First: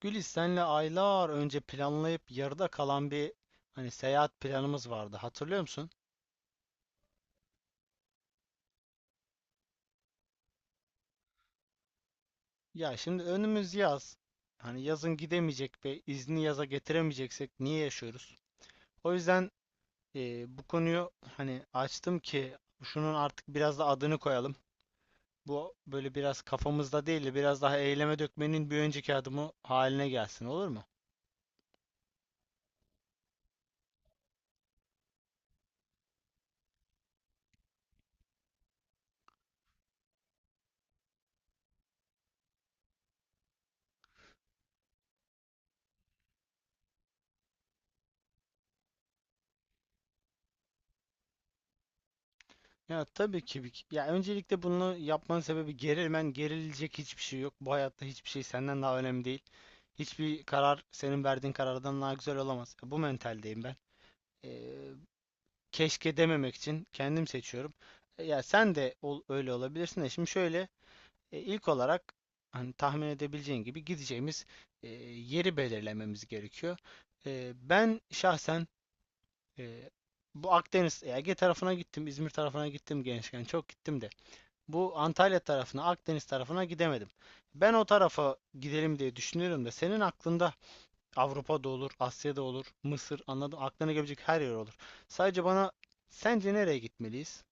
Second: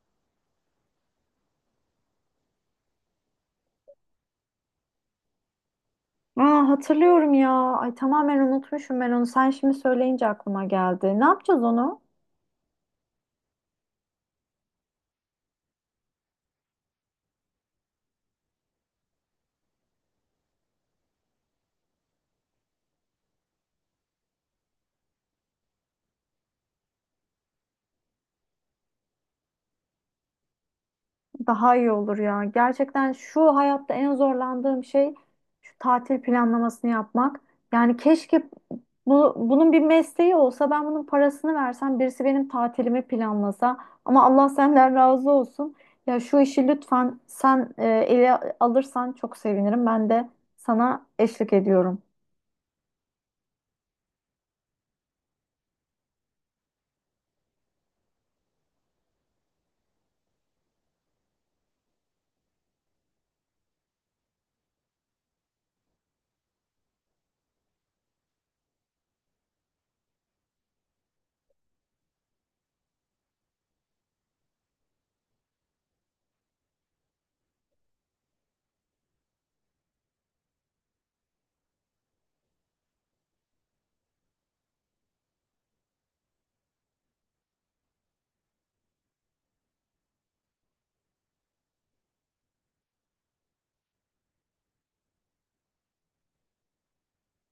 Güliz senle aylar önce planlayıp yarıda kalan bir hani seyahat planımız vardı. Hatırlıyor musun? Aa, hatırlıyorum ya. Ay tamamen unutmuşum ben onu. Sen şimdi söyleyince aklıma geldi. Ne yapacağız onu? Ya şimdi önümüz yaz. Hani yazın gidemeyecek ve izni yaza getiremeyeceksek niye yaşıyoruz? O yüzden bu konuyu hani açtım ki şunun artık biraz da adını koyalım. Bu böyle biraz kafamızda değil de biraz daha eyleme dökmenin bir önceki adımı haline gelsin, olur mu? Daha iyi olur ya. Gerçekten şu hayatta en zorlandığım şey şu tatil planlamasını yapmak. Yani keşke bunun bir mesleği olsa ben bunun parasını versem birisi benim tatilimi planlasa. Ama Allah senden razı olsun. Ya şu işi lütfen sen ele alırsan çok sevinirim. Ben de sana eşlik ediyorum. Ya tabii ki. Ya öncelikle bunu yapmanın sebebi gerilmen, gerilecek hiçbir şey yok. Bu hayatta hiçbir şey senden daha önemli değil. Hiçbir karar senin verdiğin karardan daha güzel olamaz. Bu mentaldeyim ben. Ee, Keşke dememek için kendim seçiyorum. Ya sen de ol, öyle olabilirsin de. Şimdi şöyle, ilk olarak hani tahmin edebileceğin gibi gideceğimiz yeri belirlememiz gerekiyor. Ben şahsen e, bu Akdeniz, Ege tarafına gittim, İzmir tarafına gittim, gençken çok gittim de. Bu Antalya tarafına, Akdeniz tarafına gidemedim. Ben o tarafa gidelim diye düşünüyorum da senin aklında Avrupa'da olur, Asya'da olur, Mısır, anladım. Aklına gelebilecek her yer olur. Sadece bana sence nereye gitmeliyiz?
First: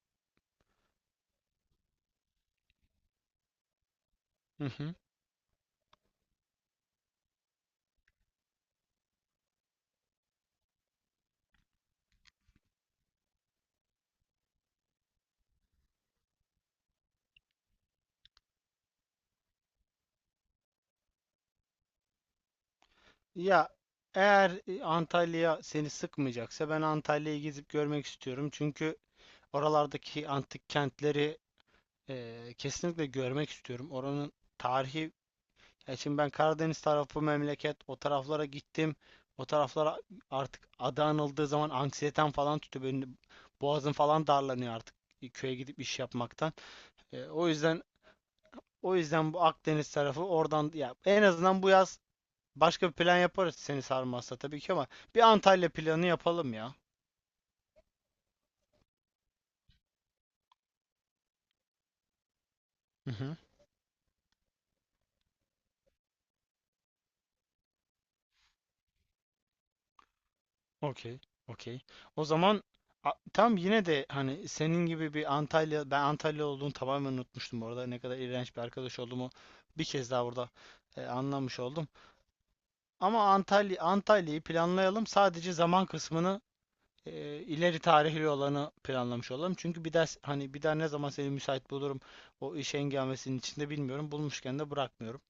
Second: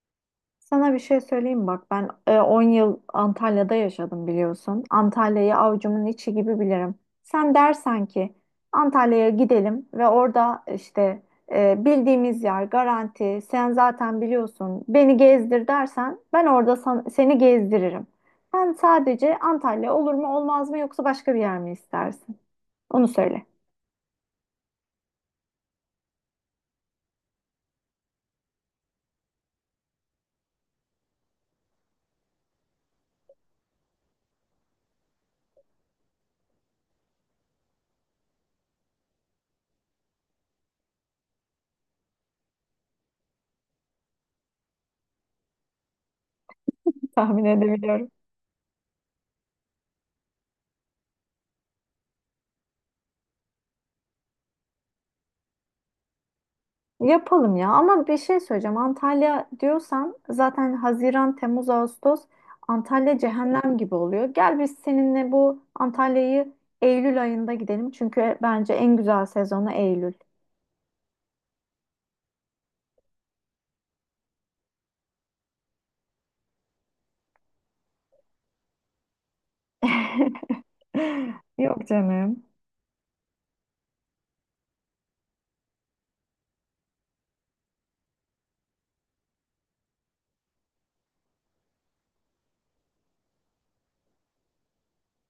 Sana bir şey söyleyeyim bak ben 10 yıl Antalya'da yaşadım Hı biliyorsun. hı. Antalya'yı avucumun içi gibi bilirim. Sen dersen ki Antalya'ya gidelim ve orada işte bildiğimiz yer garanti sen zaten biliyorsun beni gezdir dersen ben orada seni gezdiririm. Sen sadece Antalya olur mu olmaz mı yoksa başka bir yer mi istersin? Onu söyle. Ya eğer Antalya seni sıkmayacaksa, ben Antalya'yı gezip görmek istiyorum. Çünkü oralardaki antik kentleri kesinlikle görmek istiyorum. Oranın tarihi. Şimdi ben Karadeniz tarafı memleket, o taraflara gittim. O taraflara artık adı anıldığı zaman anksiyetem falan tutuyor. Benim boğazım falan darlanıyor artık, köye gidip iş yapmaktan. E, Tahmin o yüzden edebiliyorum. o yüzden bu Akdeniz tarafı, oradan ya, en azından bu yaz başka bir plan yaparız seni sarmazsa tabii ki ama bir Antalya planı yapalım ya. Yapalım ya ama bir şey söyleyeceğim. Antalya diyorsan zaten Haziran, Temmuz, Ağustos Hı Antalya hı. cehennem gibi oluyor. Gel biz seninle bu Antalya'yı Eylül ayında gidelim. Çünkü bence en güzel sezonu Eylül. Okey, okey. O zaman tam, yine de hani senin gibi bir Antalya, ben Antalya olduğunu tamamen unutmuştum orada. Ne kadar iğrenç bir arkadaş olduğumu bir kez daha burada anlamış Yok oldum. canım. Ama Antalya'yı planlayalım. Sadece zaman kısmını, e, ileri tarihli olanı planlamış olalım. Çünkü bir ders hani, bir daha ne zaman seni müsait bulurum o iş hengamesinin içinde bilmiyorum. Bulmuşken de bırakmıyorum.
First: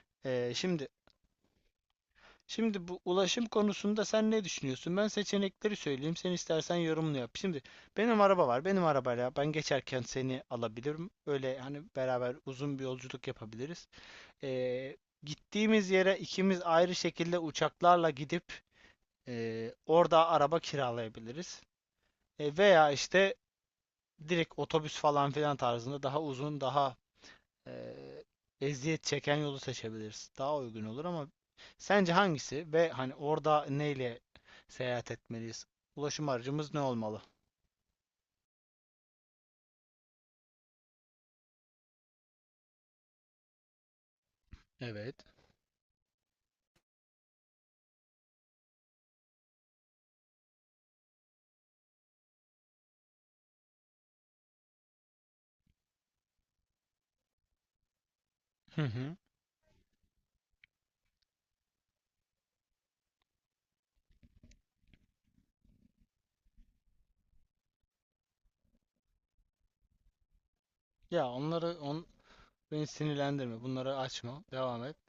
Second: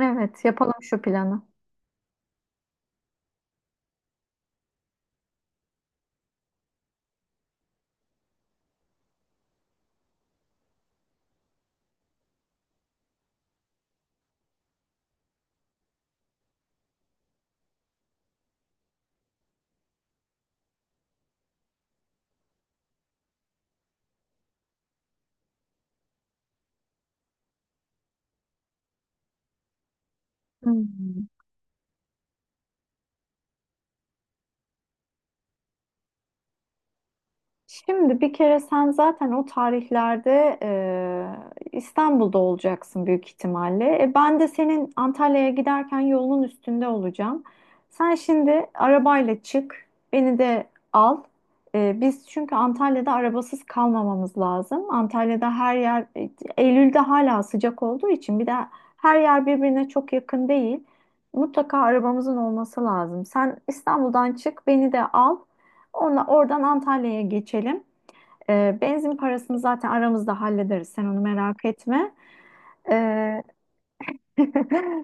Evet, E, yapalım şimdi şu planı. Şimdi bu ulaşım konusunda sen ne düşünüyorsun? Ben seçenekleri söyleyeyim, sen istersen yorumunu yap. Şimdi benim araba var. Benim arabayla ben geçerken seni alabilirim. Öyle hani beraber uzun bir yolculuk yapabiliriz. Ee, Gittiğimiz yere ikimiz ayrı şekilde uçaklarla gidip orada araba kiralayabiliriz. Veya işte direkt otobüs falan filan tarzında daha uzun, daha eee, eziyet çeken yolu seçebiliriz. Daha uygun olur Hmm. ama sence hangisi, ve hani orada neyle seyahat etmeliyiz? Ulaşım aracımız ne olmalı? Şimdi bir kere sen zaten o tarihlerde İstanbul'da olacaksın büyük ihtimalle. E, ben de senin Evet. Antalya'ya giderken yolun üstünde olacağım. Sen şimdi arabayla çık, beni de al. E, biz çünkü Antalya'da arabasız kalmamamız lazım. Antalya'da her yer, Eylül'de hala sıcak olduğu için bir de Hı hı. her yer birbirine çok yakın değil. Mutlaka arabamızın olması lazım. Sen İstanbul'dan çık, beni de al. Ona, oradan Antalya'ya geçelim. Benzin parasını zaten aramızda hallederiz. Sen onu Ya merak onları etme. beni Ee, sinirlendirme. Bunları açma, devam et.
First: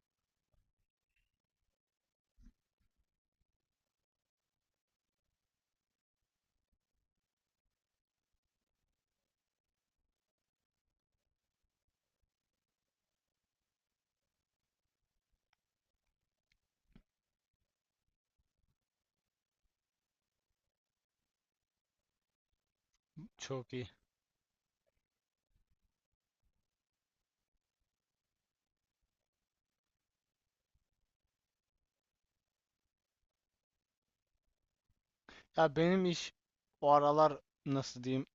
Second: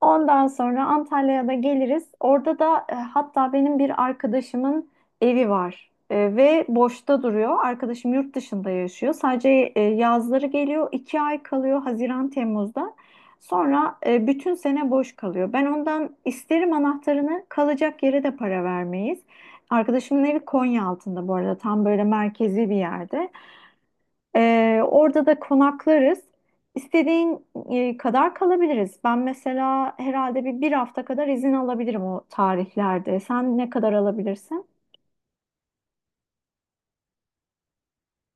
Ondan sonra Antalya'ya da geliriz. Orada da hatta benim bir arkadaşımın evi var. E, ve boşta duruyor. Arkadaşım yurt dışında yaşıyor. Sadece yazları geliyor, iki ay kalıyor Haziran, Temmuz'da. Sonra bütün sene boş kalıyor. Ben ondan isterim anahtarını, kalacak yere de para vermeyiz. Arkadaşımın evi Konya altında bu arada tam böyle merkezi bir yerde. Çok iyi. Orada da konaklarız. İstediğin kadar kalabiliriz. Ben mesela herhalde bir hafta kadar izin alabilirim o tarihlerde. Sen ne kadar alabilirsin? Ya benim iş o aralar, nasıl diyeyim,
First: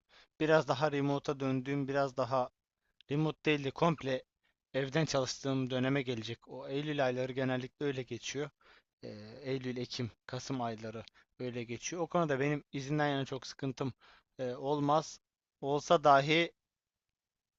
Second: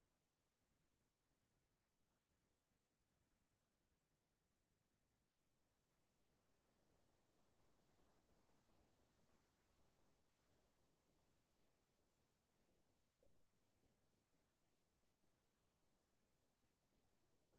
biraz daha remote'a döndüğüm, biraz daha, remote değil de komple evden çalıştığım döneme gelecek. O Eylül ayları genellikle öyle geçiyor. Eylül, Ekim, Kasım ayları öyle geçiyor. O konuda benim izinden yana çok sıkıntım olmaz. Olsa dahi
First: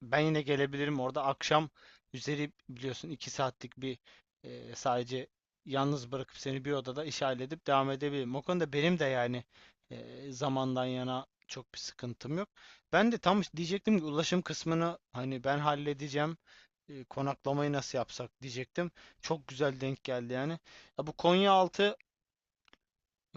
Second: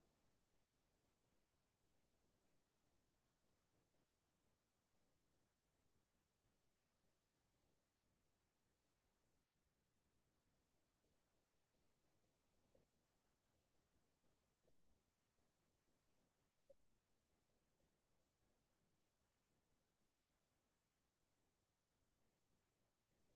ben yine gelebilirim orada. Akşam üzeri biliyorsun, iki saatlik bir sadece yalnız bırakıp seni bir odada iş halledip devam edebilirim. O konuda benim de yani zamandan yana çok bir sıkıntım yok. Ben de tam diyecektim ki ulaşım kısmını hani ben halledeceğim. Konaklamayı nasıl yapsak diyecektim. Çok güzel denk geldi yani. Ya bu Konyaaltı,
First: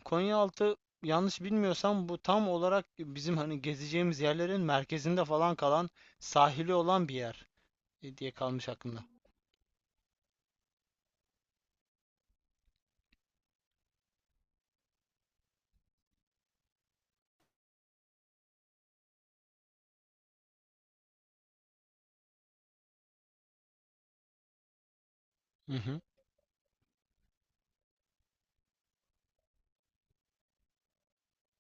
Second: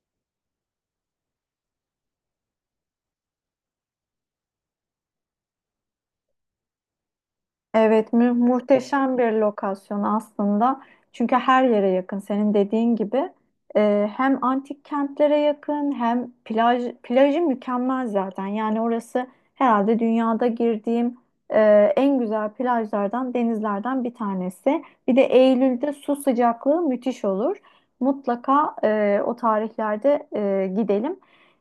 Konyaaltı yanlış bilmiyorsam, bu tam olarak bizim hani gezeceğimiz yerlerin merkezinde falan kalan, sahili olan bir yer Evet, diye kalmış aklımda. muhteşem bir lokasyon aslında. Çünkü her yere yakın. Senin dediğin gibi hem antik kentlere yakın hem plajı mükemmel zaten. Yani orası herhalde dünyada girdiğim e, en güzel plajlardan, denizlerden bir tanesi. Bir de Hı Eylül'de hı. su sıcaklığı müthiş olur. Mutlaka o tarihlerde gidelim.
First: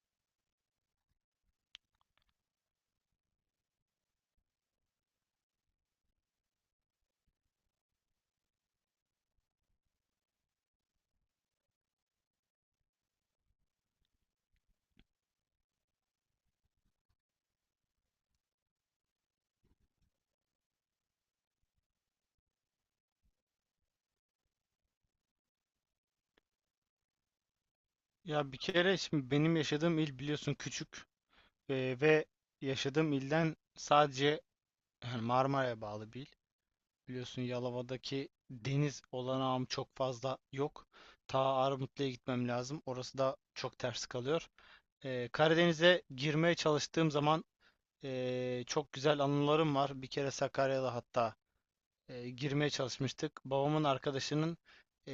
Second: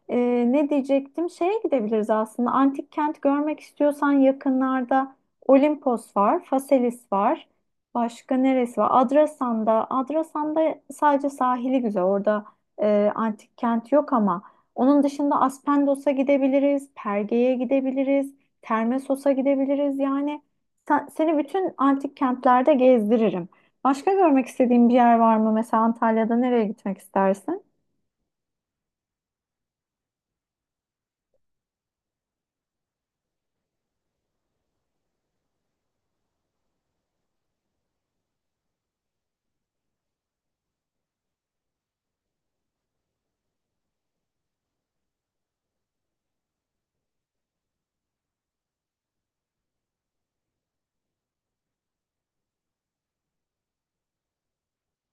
E, ne diyecektim? Şeye gidebiliriz aslında. Antik kent görmek istiyorsan yakınlarda. Olimpos var, Faselis var. Başka neresi var? Adrasan'da sadece sahili güzel. Orada antik kent yok ama onun dışında Aspendos'a gidebiliriz, Perge'ye gidebiliriz, Termessos'a gidebiliriz. Yani seni bütün antik kentlerde gezdiririm. Başka görmek istediğin bir yer var mı? Mesela Antalya'da nereye gitmek istersin? Ya bir kere şimdi benim yaşadığım il, biliyorsun, küçük ve yaşadığım ilden sadece yani Marmara'ya bağlı bir il. Biliyorsun Yalova'daki deniz olanağım çok fazla yok. Ta Armutlu'ya gitmem lazım, orası da çok ters kalıyor. Karadeniz'e girmeye çalıştığım zaman çok güzel anılarım var. Bir kere Sakarya'da hatta girmeye çalışmıştık. Babamın arkadaşının e,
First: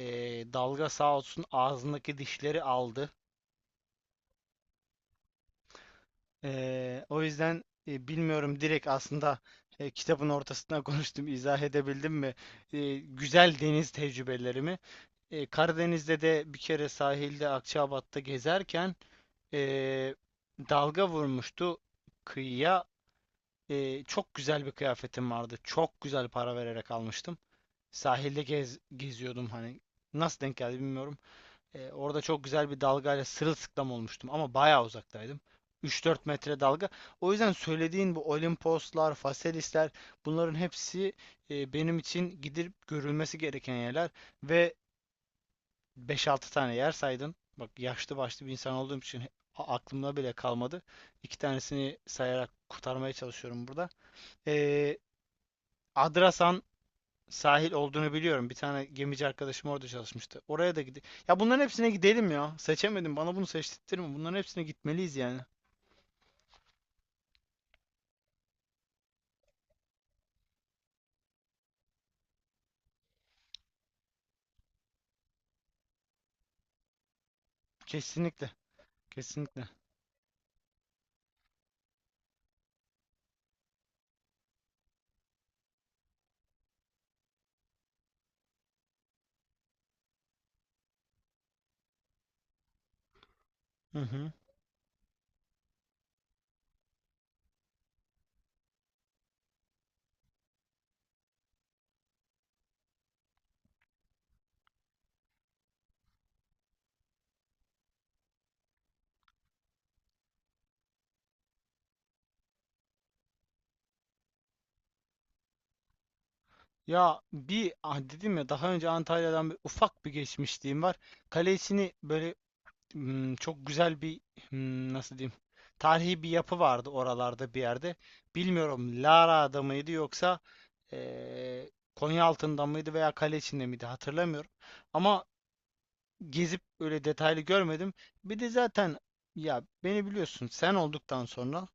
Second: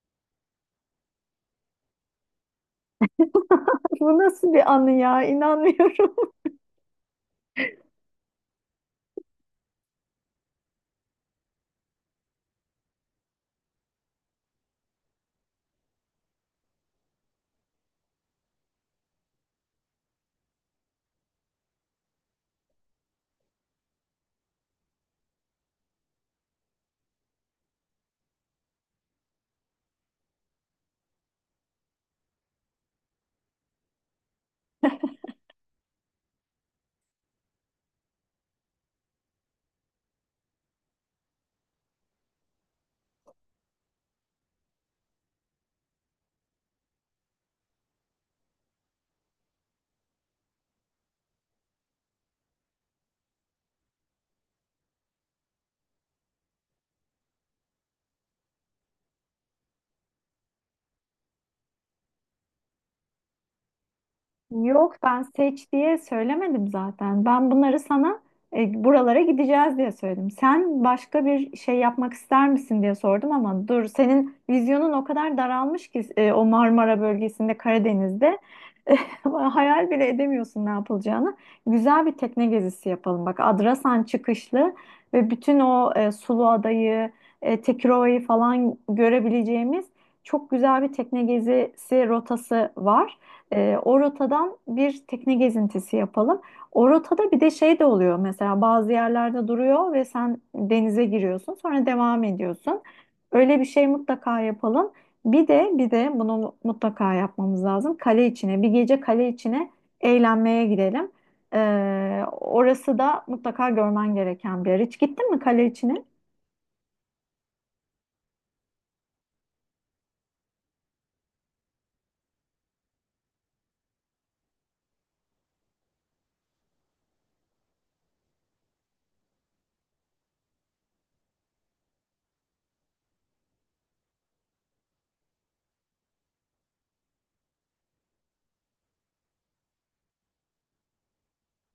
dalga sağ olsun ağzındaki dişleri aldı. Bu nasıl bir anı ya? İnanmıyorum. O yüzden bilmiyorum, direkt aslında kitabın ortasına konuştum, izah edebildim mi? Güzel deniz tecrübelerimi. Karadeniz'de de bir kere sahilde Akçaabat'ta gezerken e, dalga vurmuştu kıyıya. Çok güzel bir kıyafetim vardı, çok güzel para vererek almıştım. Sahilde geziyordum hani. Nasıl denk geldi bilmiyorum. Orada çok güzel bir dalgayla sırılsıklam olmuştum ama bayağı uzaktaydım. 3-4 metre dalga. O yüzden söylediğin bu Olimposlar, Faselisler, bunların hepsi benim için gidip görülmesi gereken yerler. Ve 5-6 tane yer saydın. Bak yaşlı başlı bir insan olduğum için aklımda bile kalmadı. İki tanesini sayarak kurtarmaya çalışıyorum burada. E, Adrasan sahil olduğunu biliyorum. Bir tane gemici arkadaşım orada çalışmıştı. Oraya da gide. Ya bunların hepsine gidelim ya. Seçemedim, bana bunu seçtirtme. Bunların hepsine Yok, gitmeliyiz ben yani. seç diye söylemedim zaten. Ben bunları sana buralara gideceğiz diye söyledim. Sen başka bir şey yapmak ister misin diye sordum ama dur, senin vizyonun o kadar daralmış ki o Marmara bölgesinde Karadeniz'de Kesinlikle. Kesinlikle. hayal bile edemiyorsun ne yapılacağını. Güzel bir tekne gezisi yapalım. Bak Adrasan çıkışlı ve bütün o Suluada'yı, Tekirova'yı falan görebileceğimiz çok güzel bir tekne gezisi rotası var. Hı O hı. rotadan bir tekne gezintisi yapalım. O rotada bir de şey de oluyor, mesela bazı yerlerde duruyor ve sen denize giriyorsun sonra devam ediyorsun. Öyle bir şey mutlaka yapalım. Bir de bunu mutlaka yapmamız lazım. Kale içine bir gece, kale içine eğlenmeye gidelim. Orası da mutlaka görmen gereken bir yer. Hiç gittin mi kale içine? Ya bir ah dedim ya, daha önce Antalya'dan ufak bir geçmişliğim var. Kalesini böyle, çok güzel bir, nasıl diyeyim, tarihi bir yapı vardı oralarda bir yerde. Bilmiyorum Lara'da mıydı, yoksa eee Konyaaltı'nda mıydı veya kale içinde miydi, hatırlamıyorum. Ama gezip öyle detaylı görmedim. Bir de zaten ya, beni biliyorsun, sen olduktan sonra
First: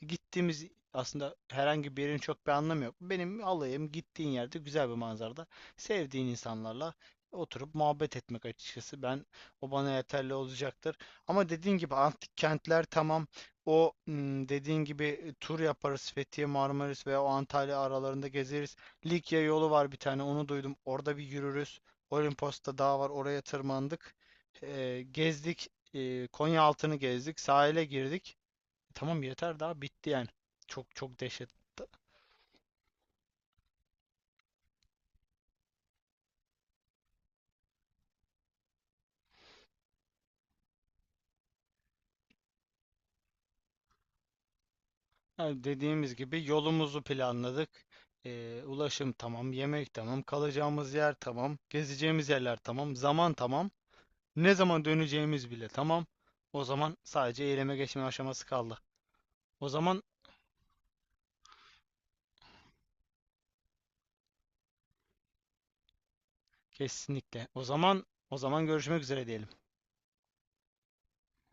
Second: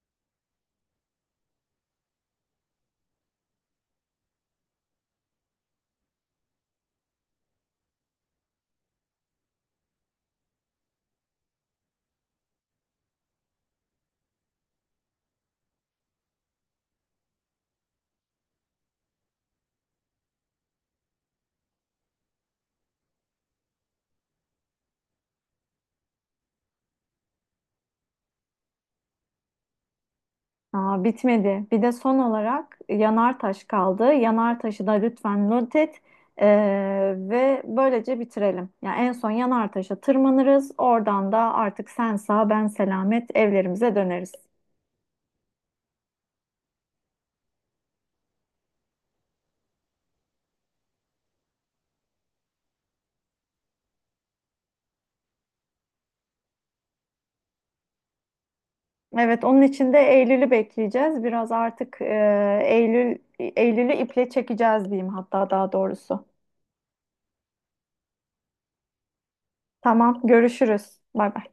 gittiğimiz aslında herhangi bir yerin çok bir anlamı yok. Benim alayım gittiğin yerde güzel bir manzarada sevdiğin insanlarla oturup muhabbet etmek, açıkçası. Ben, o bana yeterli olacaktır. Ama dediğin gibi antik kentler tamam. O dediğin gibi tur yaparız, Fethiye, Marmaris veya o Antalya aralarında gezeriz. Likya yolu var bir tane, onu duydum. Orada bir yürürüz. Olimpos'ta dağ var, oraya tırmandık. Gezdik. Konya altını gezdik, sahile girdik. Tamam, yeter, daha bitti yani. Çok Aa, çok dehşet. bitmedi. Bir de son olarak Yanartaş kaldı. Yanartaş'ı da lütfen not et. Ve böylece bitirelim. Yani en son Yanartaş'a tırmanırız. Oradan da artık sen sağ ben selamet evlerimize döneriz. Ha, dediğimiz gibi yolumuzu planladık. Ulaşım tamam, yemek tamam, kalacağımız yer tamam, gezeceğimiz yerler tamam, zaman tamam, ne zaman döneceğimiz bile tamam. O zaman sadece eyleme geçme aşaması kaldı. Evet, onun O için de zaman Eylül'ü bekleyeceğiz. Biraz artık Eylül'ü iple çekeceğiz diyeyim, hatta daha doğrusu. kesinlikle. O zaman, görüşmek üzere diyelim. Tamam, görüşürüz. Bay bay.